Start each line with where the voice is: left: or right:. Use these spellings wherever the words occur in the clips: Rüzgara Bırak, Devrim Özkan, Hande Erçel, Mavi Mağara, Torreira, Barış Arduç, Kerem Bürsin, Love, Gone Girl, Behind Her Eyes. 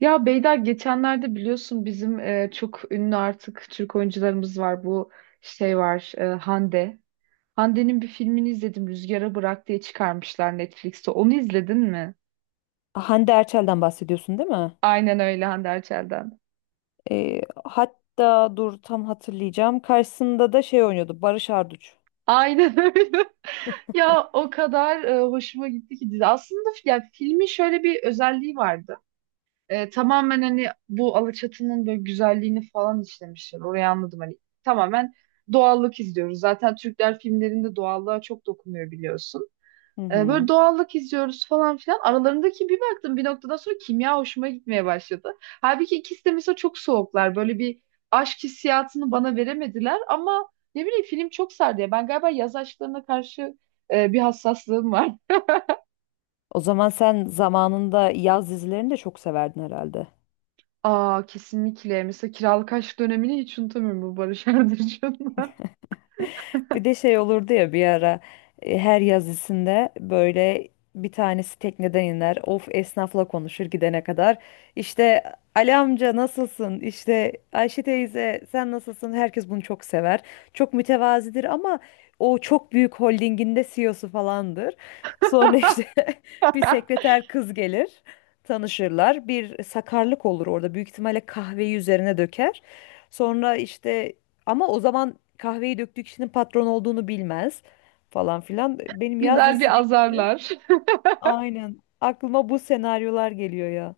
right: Ya Beyda geçenlerde biliyorsun bizim çok ünlü artık Türk oyuncularımız var. Bu şey var Hande. Hande'nin bir filmini izledim Rüzgara Bırak diye çıkarmışlar Netflix'te. Onu izledin mi?
left: Ah, Hande Erçel'den bahsediyorsun değil mi?
right: Aynen öyle Hande Erçel'den.
left: Hatta dur tam hatırlayacağım. Karşısında da şey oynuyordu. Barış Arduç.
right: Aynen öyle. Ya o kadar hoşuma gitti ki dizi. Aslında ya filmin şöyle bir özelliği vardı. Tamamen hani bu Alaçatı'nın böyle güzelliğini falan işlemişler. Orayı anladım hani tamamen doğallık izliyoruz. Zaten Türkler filmlerinde doğallığa çok dokunuyor biliyorsun.
left: Hı
right: Böyle
left: hı.
right: doğallık izliyoruz falan filan. Aralarındaki bir baktım bir noktadan sonra kimya hoşuma gitmeye başladı. Halbuki ikisi de mesela çok soğuklar. Böyle bir aşk hissiyatını bana veremediler ama ne bileyim film çok sardı ya. Ben galiba yaz aşklarına karşı bir hassaslığım var.
left: O zaman sen zamanında yaz dizilerini de çok severdin herhalde.
right: Aa kesinlikle. Mesela kiralık aşk dönemini hiç unutamıyorum bu Barış Arduç'unla.
left: Bir de şey olurdu ya bir ara her yazısında böyle bir tanesi tekneden iner. Of, esnafla konuşur gidene kadar. İşte Ali amca nasılsın? İşte Ayşe teyze sen nasılsın? Herkes bunu çok sever. Çok mütevazidir ama o çok büyük holdinginde CEO'su falandır. Sonra işte bir sekreter kız gelir. Tanışırlar. Bir sakarlık olur orada. Büyük ihtimalle kahveyi üzerine döker. Sonra işte ama o zaman kahveyi döktüğü kişinin patron olduğunu bilmez falan filan. Benim yaz
right: Güzel bir
left: dizisi değil.
right: azarlar.
left: Aynen. Aklıma bu senaryolar geliyor ya.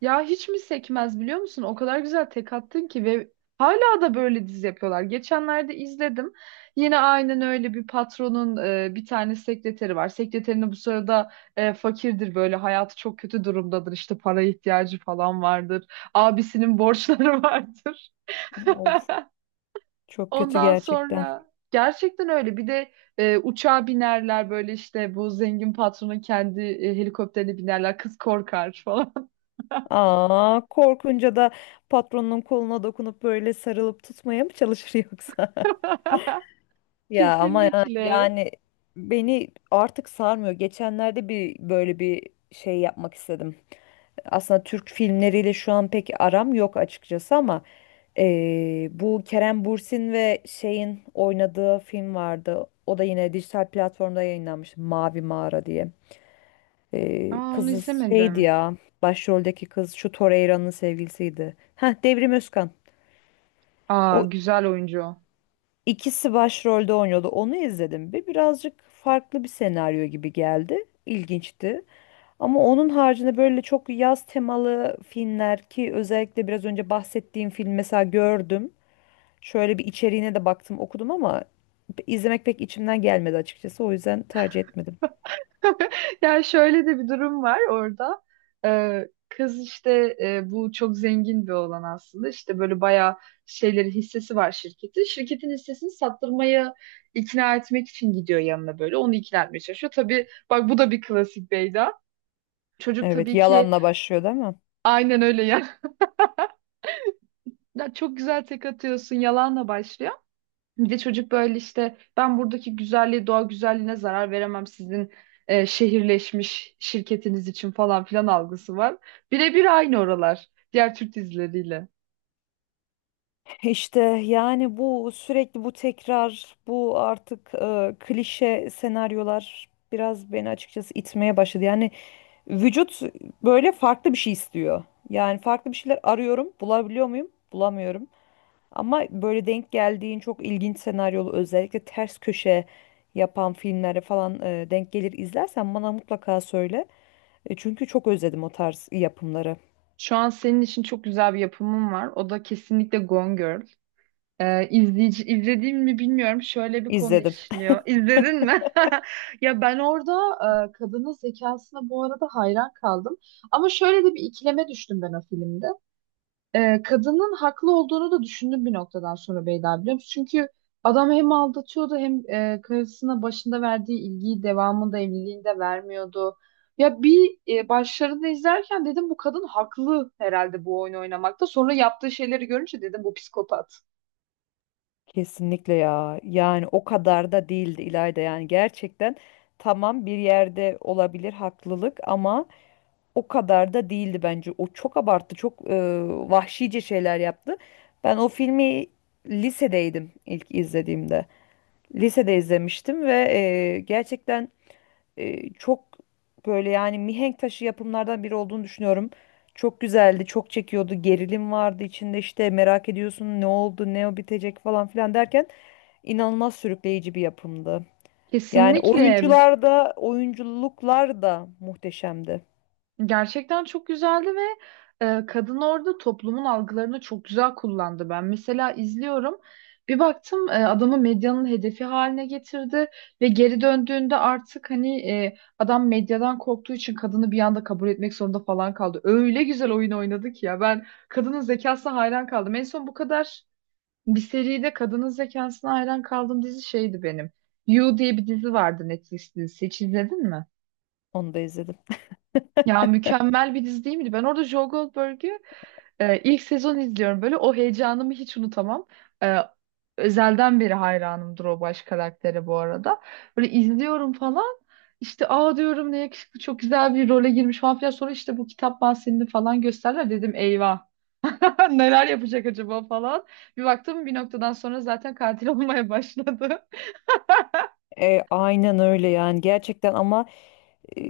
right: Ya hiç mi sekmez biliyor musun? O kadar güzel tek attın ki ve hala da böyle dizi yapıyorlar. Geçenlerde izledim. Yine aynen öyle bir patronun bir tane sekreteri var. Sekreterine bu sırada fakirdir böyle hayatı çok kötü durumdadır. İşte para ihtiyacı falan vardır. Abisinin borçları vardır.
left: Of, çok kötü
right: Ondan
left: gerçekten.
right: sonra gerçekten öyle. Bir de uçağa binerler böyle işte bu zengin patronun kendi helikopterine binerler. Kız korkar falan.
left: Aa, korkunca da patronun koluna dokunup böyle sarılıp tutmaya mı çalışır yoksa? Ya ama
right: Kesinlikle.
left: yani beni artık sarmıyor. Geçenlerde bir böyle bir şey yapmak istedim. Aslında Türk filmleriyle şu an pek aram yok açıkçası ama bu Kerem Bürsin ve şeyin oynadığı film vardı. O da yine dijital platformda yayınlanmış. Mavi Mağara diye.
right: Aa onu
left: Kızı
right: izlemedim.
left: şeydi ya. Başroldeki kız şu Torreira'nın sevgilisiydi. Heh, Devrim Özkan.
right: Aa
left: O
right: güzel oyuncu o.
left: İkisi başrolde oynuyordu. Onu izledim ve birazcık farklı bir senaryo gibi geldi. İlginçti. Ama onun haricinde böyle çok yaz temalı filmler ki özellikle biraz önce bahsettiğim film mesela gördüm. Şöyle bir içeriğine de baktım, okudum ama izlemek pek içimden gelmedi açıkçası. O yüzden tercih etmedim.
right: Yani şöyle de bir durum var orada. Kız işte bu çok zengin bir olan aslında. İşte böyle bayağı şeyleri hissesi var şirketin. Şirketin hissesini sattırmaya ikna etmek için gidiyor yanına böyle. Onu ikna etmeye çalışıyor. Tabii bak bu da bir klasik Beyda. Çocuk
left: Evet,
right: tabii ki
left: yalanla başlıyor değil mi?
right: aynen öyle ya. Ya çok güzel tek atıyorsun yalanla başlıyor. Bir de çocuk böyle işte ben buradaki güzelliğe, doğa güzelliğine zarar veremem sizin şehirleşmiş şirketiniz için falan filan algısı var. Birebir aynı oralar diğer Türk dizileriyle.
left: İşte yani bu sürekli bu tekrar, bu artık klişe senaryolar biraz beni açıkçası itmeye başladı. Yani vücut böyle farklı bir şey istiyor. Yani farklı bir şeyler arıyorum, bulabiliyor muyum? Bulamıyorum. Ama böyle denk geldiğin çok ilginç senaryolu özellikle ters köşe yapan filmlere falan denk gelir izlersen bana mutlaka söyle. Çünkü çok özledim o tarz yapımları.
right: Şu an senin için çok güzel bir yapımım var. O da kesinlikle Gone Girl. İzleyici, izlediğim mi bilmiyorum. Şöyle bir konu
left: İzledim.
right: işliyor. İzledin mi? Ya ben orada kadının zekasına bu arada hayran kaldım. Ama şöyle de bir ikileme düştüm ben o filmde. Kadının haklı olduğunu da düşündüm bir noktadan sonra Beyda biliyor musun? Çünkü adam hem aldatıyordu hem karısına başında verdiği ilgiyi devamında evliliğinde vermiyordu. Ya bir başlarında izlerken dedim bu kadın haklı herhalde bu oyunu oynamakta. Sonra yaptığı şeyleri görünce dedim bu psikopat.
left: Kesinlikle ya. Yani o kadar da değildi İlayda. Yani gerçekten tamam bir yerde olabilir haklılık ama o kadar da değildi bence. O çok abarttı, çok vahşice şeyler yaptı. Ben o filmi lisedeydim ilk izlediğimde. Lisede izlemiştim ve gerçekten çok böyle yani mihenk taşı yapımlardan biri olduğunu düşünüyorum. Çok güzeldi, çok çekiyordu, gerilim vardı içinde işte merak ediyorsun ne oldu, ne bitecek falan filan derken inanılmaz sürükleyici bir yapımdı. Yani
right: Kesinlikle.
left: oyuncular da, oyunculuklar da muhteşemdi.
right: Gerçekten çok güzeldi ve kadın orada toplumun algılarını çok güzel kullandı. Ben mesela izliyorum. Bir baktım adamı medyanın hedefi haline getirdi ve geri döndüğünde artık hani adam medyadan korktuğu için kadını bir anda kabul etmek zorunda falan kaldı. Öyle güzel oyun oynadı ki ya ben kadının zekasına hayran kaldım. En son bu kadar bir seride kadının zekasına hayran kaldığım dizi şeydi benim. You diye bir dizi vardı Netflix'te. Hiç izledin mi?
left: Onu da izledim.
right: Ya mükemmel bir dizi değil miydi? Ben orada Joe Goldberg'ü ilk sezon izliyorum. Böyle o heyecanımı hiç unutamam. E, özelden beri hayranımdır o baş karaktere bu arada. Böyle izliyorum falan. İşte aa diyorum ne yakışıklı çok güzel bir role girmiş falan filan. Sonra işte bu kitap bahsini falan gösterler. Dedim eyvah, neler yapacak acaba falan. Bir baktım bir noktadan sonra zaten katil olmaya başladı.
left: Aynen öyle yani gerçekten ama e,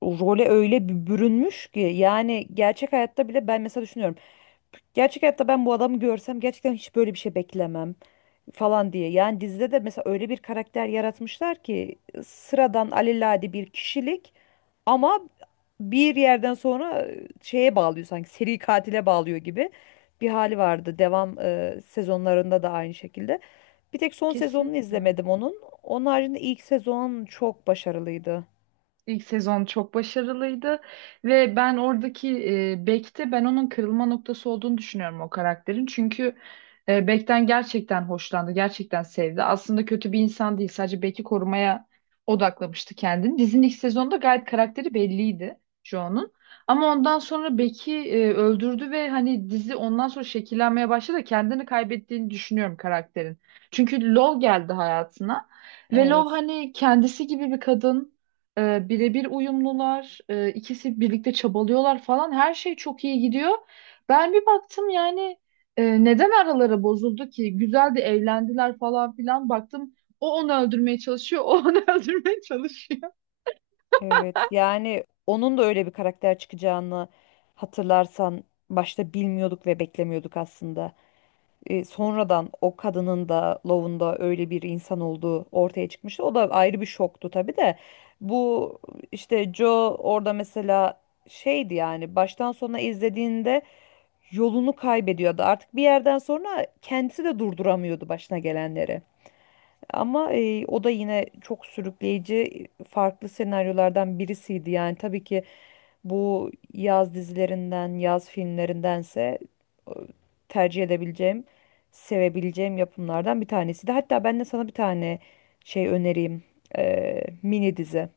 left: o role öyle bir bürünmüş ki yani gerçek hayatta bile ben mesela düşünüyorum. Gerçek hayatta ben bu adamı görsem gerçekten hiç böyle bir şey beklemem falan diye. Yani dizide de mesela öyle bir karakter yaratmışlar ki sıradan alelade bir kişilik ama bir yerden sonra şeye bağlıyor, sanki seri katile bağlıyor gibi bir hali vardı. Devam sezonlarında da aynı şekilde. Bir tek son sezonunu
right: Kesinlikle.
left: izlemedim onun. Onun haricinde ilk sezon çok başarılıydı.
right: İlk sezon çok başarılıydı ve ben oradaki Beck'te ben onun kırılma noktası olduğunu düşünüyorum o karakterin. Çünkü Beck'ten gerçekten hoşlandı, gerçekten sevdi. Aslında kötü bir insan değil, sadece Beck'i korumaya odaklamıştı kendini. Dizinin ilk sezonda gayet karakteri belliydi Joe'nun. Ama ondan sonra Beck'i öldürdü ve hani dizi ondan sonra şekillenmeye başladı. Kendini kaybettiğini düşünüyorum karakterin. Çünkü Love geldi hayatına ve Love
left: Evet.
right: hani kendisi gibi bir kadın. Birebir uyumlular, ikisi birlikte çabalıyorlar falan. Her şey çok iyi gidiyor. Ben bir baktım yani neden araları bozuldu ki? Güzel de evlendiler falan filan. Baktım o onu öldürmeye çalışıyor, o onu öldürmeye çalışıyor.
left: Evet. Yani onun da öyle bir karakter çıkacağını hatırlarsan başta bilmiyorduk ve beklemiyorduk aslında. Sonradan o kadının da, Love'un da öyle bir insan olduğu ortaya çıkmıştı. O da ayrı bir şoktu tabii de. Bu işte Joe orada mesela şeydi yani baştan sona izlediğinde yolunu kaybediyordu. Artık bir yerden sonra kendisi de durduramıyordu başına gelenleri. Ama o da yine çok sürükleyici farklı senaryolardan birisiydi. Yani tabii ki bu yaz dizilerinden, yaz filmlerindense e, tercih edebileceğim, sevebileceğim yapımlardan bir tanesiydi. Hatta ben de sana bir tane şey önereyim. E, mini dizi.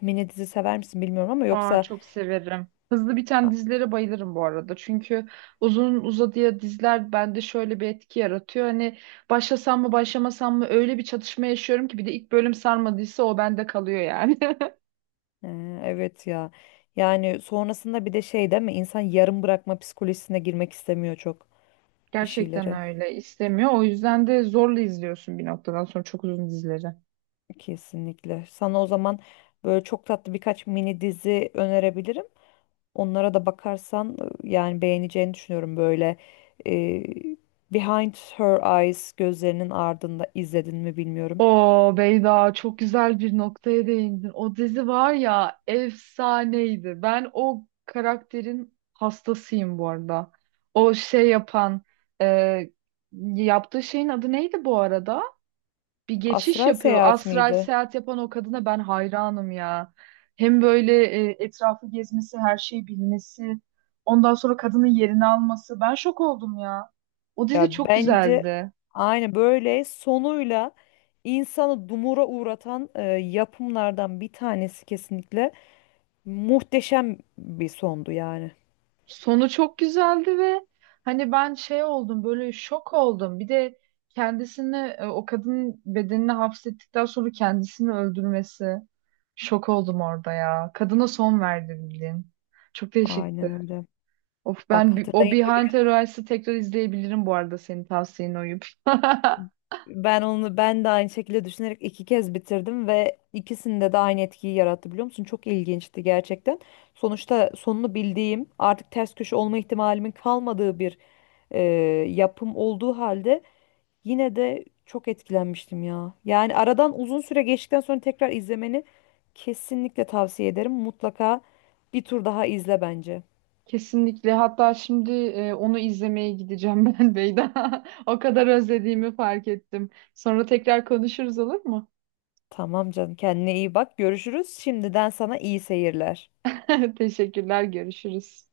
left: Mini dizi sever misin bilmiyorum ama
right: Aa
left: yoksa...
right: çok severim. Hızlı biten dizilere bayılırım bu arada. Çünkü uzun uzadıya diziler bende şöyle bir etki yaratıyor. Hani başlasam mı başlamasam mı öyle bir çatışma yaşıyorum ki bir de ilk bölüm sarmadıysa o bende kalıyor yani.
left: Evet ya. Yani sonrasında bir de şey değil mi? İnsan yarım bırakma psikolojisine girmek istemiyor çok bir
right: Gerçekten
left: şeyleri.
right: öyle. İstemiyor. O yüzden de zorla izliyorsun bir noktadan sonra çok uzun dizileri.
left: Kesinlikle. Sana o zaman böyle çok tatlı birkaç mini dizi önerebilirim. Onlara da bakarsan yani beğeneceğini düşünüyorum böyle. e, Behind Her Eyes, gözlerinin ardında, izledin mi bilmiyorum.
right: Oo Beyda çok güzel bir noktaya değindin. O dizi var ya efsaneydi. Ben o karakterin hastasıyım bu arada. O şey yapan e, yaptığı şeyin adı neydi bu arada? Bir geçiş
left: Astral
right: yapıyor.
left: Seyahat
right: Astral
left: miydi?
right: seyahat yapan o kadına ben hayranım ya. Hem böyle etrafı gezmesi, her şeyi bilmesi, ondan sonra kadının yerini alması. Ben şok oldum ya. O dizi
left: Ya
right: çok
left: bence
right: güzeldi.
left: aynı böyle sonuyla insanı dumura uğratan yapımlardan bir tanesi, kesinlikle muhteşem bir sondu yani.
right: Sonu çok güzeldi ve hani ben şey oldum, böyle şok oldum. Bir de kendisini, o kadının bedenini hapsettikten sonra kendisini öldürmesi. Şok oldum orada ya. Kadına son verdi bildiğin. Çok değişikti.
left: Aynen öyle.
right: Of
left: Bak
right: ben o
left: hatırlayın.
right: Behind the Rice'ı tekrar izleyebilirim bu arada senin tavsiyene uyup.
left: Ben onu ben de aynı şekilde düşünerek iki kez bitirdim ve ikisinde de aynı etkiyi yarattı biliyor musun? Çok ilginçti gerçekten. Sonuçta sonunu bildiğim, artık ters köşe olma ihtimalimin kalmadığı bir e, yapım olduğu halde yine de çok etkilenmiştim ya. Yani aradan uzun süre geçtikten sonra tekrar izlemeni kesinlikle tavsiye ederim. Mutlaka bir tur daha izle bence.
right: Kesinlikle. Hatta şimdi onu izlemeye gideceğim ben Beyda. O kadar özlediğimi fark ettim. Sonra tekrar konuşuruz olur mu?
left: Tamam canım, kendine iyi bak. Görüşürüz. Şimdiden sana iyi seyirler.
right: Teşekkürler, görüşürüz.